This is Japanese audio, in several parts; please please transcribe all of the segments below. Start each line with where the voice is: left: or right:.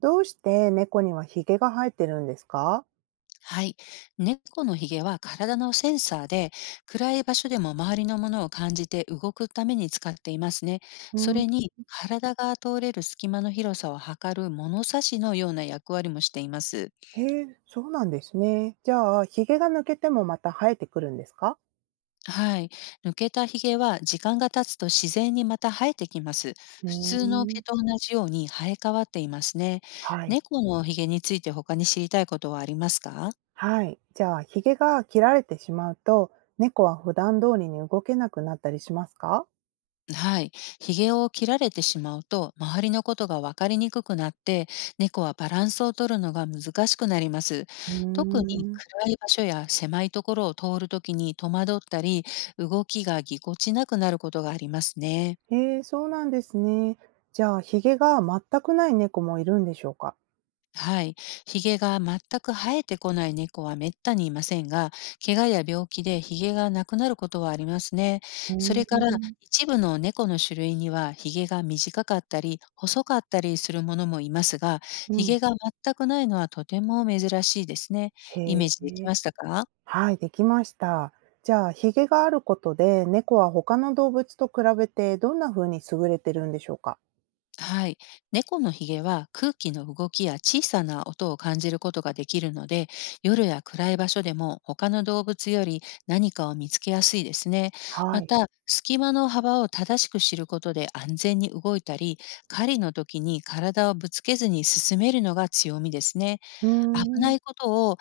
right: どうして猫にはヒゲが生えてるんですか？
left: はい。猫のひげは体のセンサーで、暗い場所でも周りのものを感じて動くために使っていますね。
right: う
left: そ
right: ん。
left: れに、体が通れる隙間の広さを測る物差しのような役割もしています。
right: へえ、そうなんですね。じゃあ、ヒゲが抜けてもまた生えてくるんですか？
left: はい。抜けたひげは時間が経つと自然にまた生えてきます。
right: うー
left: 普通の
right: ん。
left: 毛と同じように生え変わっていますね。
right: はい。
left: 猫のひげについて他に知りたいことはありますか？
right: はい。じゃあ、ヒゲが切られてしまうと、猫は普段通りに動けなくなったりしますか？
left: はい。ひげを切られてしまうと、周りのことが分かりにくくなって、猫はバランスを取るのが難しくなります。
right: うー
left: 特に
right: ん。
left: 暗い場所や狭いところを通るときに戸惑ったり、動きがぎこちなくなることがありますね。
right: へえ、そうなんですね。じゃあ、ヒゲが全くない猫もいるんでしょうか？
left: はい。ヒゲが全く生えてこない猫はめったにいませんが、怪我や病気でヒゲがなくなることはありますね。
right: う
left: そ
right: ー
left: れから、
right: ん。
left: 一部の猫の種類にはヒゲが短かったり、細かったりするものもいますが、
right: う
left: ヒ
right: ん。
left: ゲが全くないのはとても珍しいですね。
right: へ
left: イメージでき
right: え。
left: ましたか？
right: はい、できました。じゃあ、ヒゲがあることで、猫は他の動物と比べてどんな風に優れてるんでしょうか？
left: はい。猫のひげは空気の動きや小さな音を感じることができるので、夜や暗い場所でも他の動物より何かを見つけやすいですね。
right: は
left: ま
right: い。
left: た、隙間の幅を正しく知ることで安全に動いたり、狩りの時に体をぶつけずに進めるのが強みですね。
right: うー
left: 危
right: ん、
left: ないことを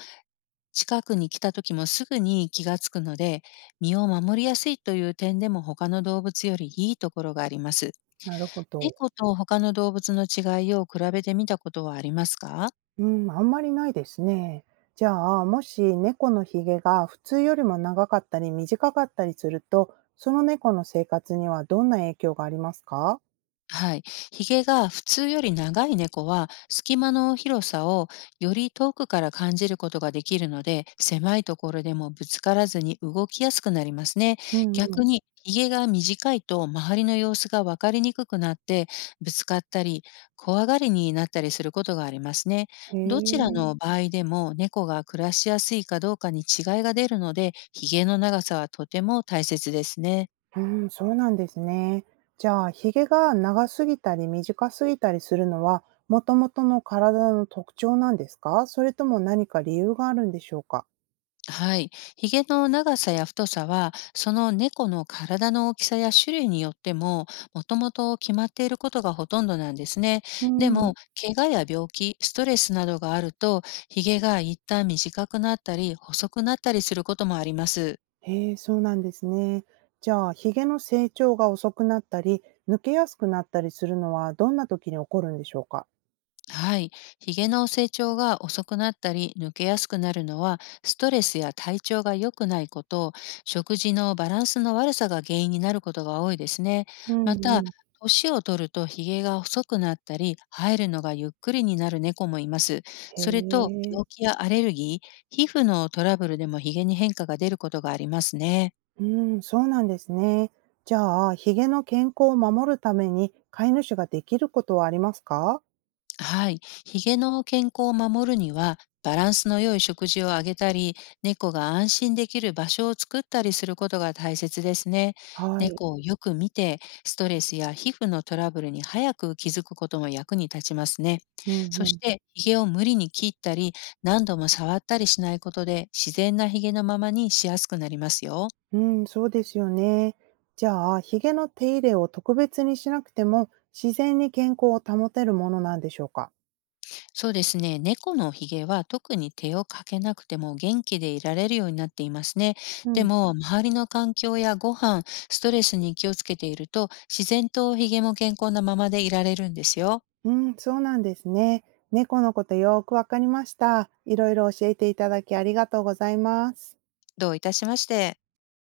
left: 近くに来た時もすぐに気がつくので、身を守りやすいという点でも他の動物よりいいところがあります。
right: なるほど。
left: 猫と他の動物の違いを比べてみたことはありますか？
right: うん、あんまりないですね。じゃあ、もし猫のヒゲが普通よりも長かったり短かったりすると、その猫の生活にはどんな影響がありますか？
left: はい。ヒゲが普通より長い猫は、隙間の広さをより遠くから感じることができるので、狭いところでもぶつからずに動きやすくなりますね。
right: うんうん。
left: 逆に、ヒゲが短いと周りの様子が分かりにくくなって、ぶつかったり、怖がりになったりすることがありますね。
right: へ
left: どちら
right: え。
left: の場合でも、猫が暮らしやすいかどうかに違いが出るので、ヒゲの長さはとても大切ですね。
right: うーん、そうなんですね。じゃあ、ひげが長すぎたり短すぎたりするのは、もともとの体の特徴なんですか？それとも何か理由があるんでしょうか？
left: はい。ヒゲの長さや太さは、その猫の体の大きさや種類によっても、もともと決まっていることがほとんどなんですね。
right: う
left: で
right: ん。
left: も、怪我や病気、ストレスなどがあると、ヒゲが一旦短くなったり、細くなったりすることもあります。
right: へえ、そうなんですね。じゃあ、ひげの成長が遅くなったり、抜けやすくなったりするのは、どんな時に起こるんでしょうか？
left: はい。ヒゲの成長が遅くなったり抜けやすくなるのは、ストレスや体調が良くないこと、食事のバランスの悪さが原因になることが多いですね。
right: う
left: ま
right: んう
left: た、
right: ん。
left: 年を取るとヒゲが細くなったり生えるのがゆっくりになる猫もいます。
right: へ
left: それと、
right: え、
left: 病気やアレルギー、皮膚のトラブルでもヒゲに変化が出ることがありますね。
right: うん、そうなんですね。じゃあ、ヒゲの健康を守るために飼い主ができることはありますか？
left: はい。ヒゲの健康を守るには、バランスの良い食事をあげたり、猫が安心できる場所を作ったりすることが大切ですね。
right: はい。
left: 猫をよく見て、ストレスや皮膚のトラブルに早く気づくことも役に立ちますね。
right: うんう
left: そし
right: ん。
left: て、ヒゲを無理に切ったり、何度も触ったりしないことで、自然なヒゲのままにしやすくなりますよ。
right: うん、そうですよね。じゃあ、ひげの手入れを特別にしなくても、自然に健康を保てるものなんでしょうか？
left: そうですね。猫のひげは特に手をかけなくても元気でいられるようになっていますね。
right: う
left: で
right: ん、
left: も、周りの環境やご飯、ストレスに気をつけていると、自然とひげも健康なままでいられるんですよ。
right: うん、そうなんですね。猫のことよーくわかりました。いろいろ教えていただきありがとうございます。
left: どういたしまして。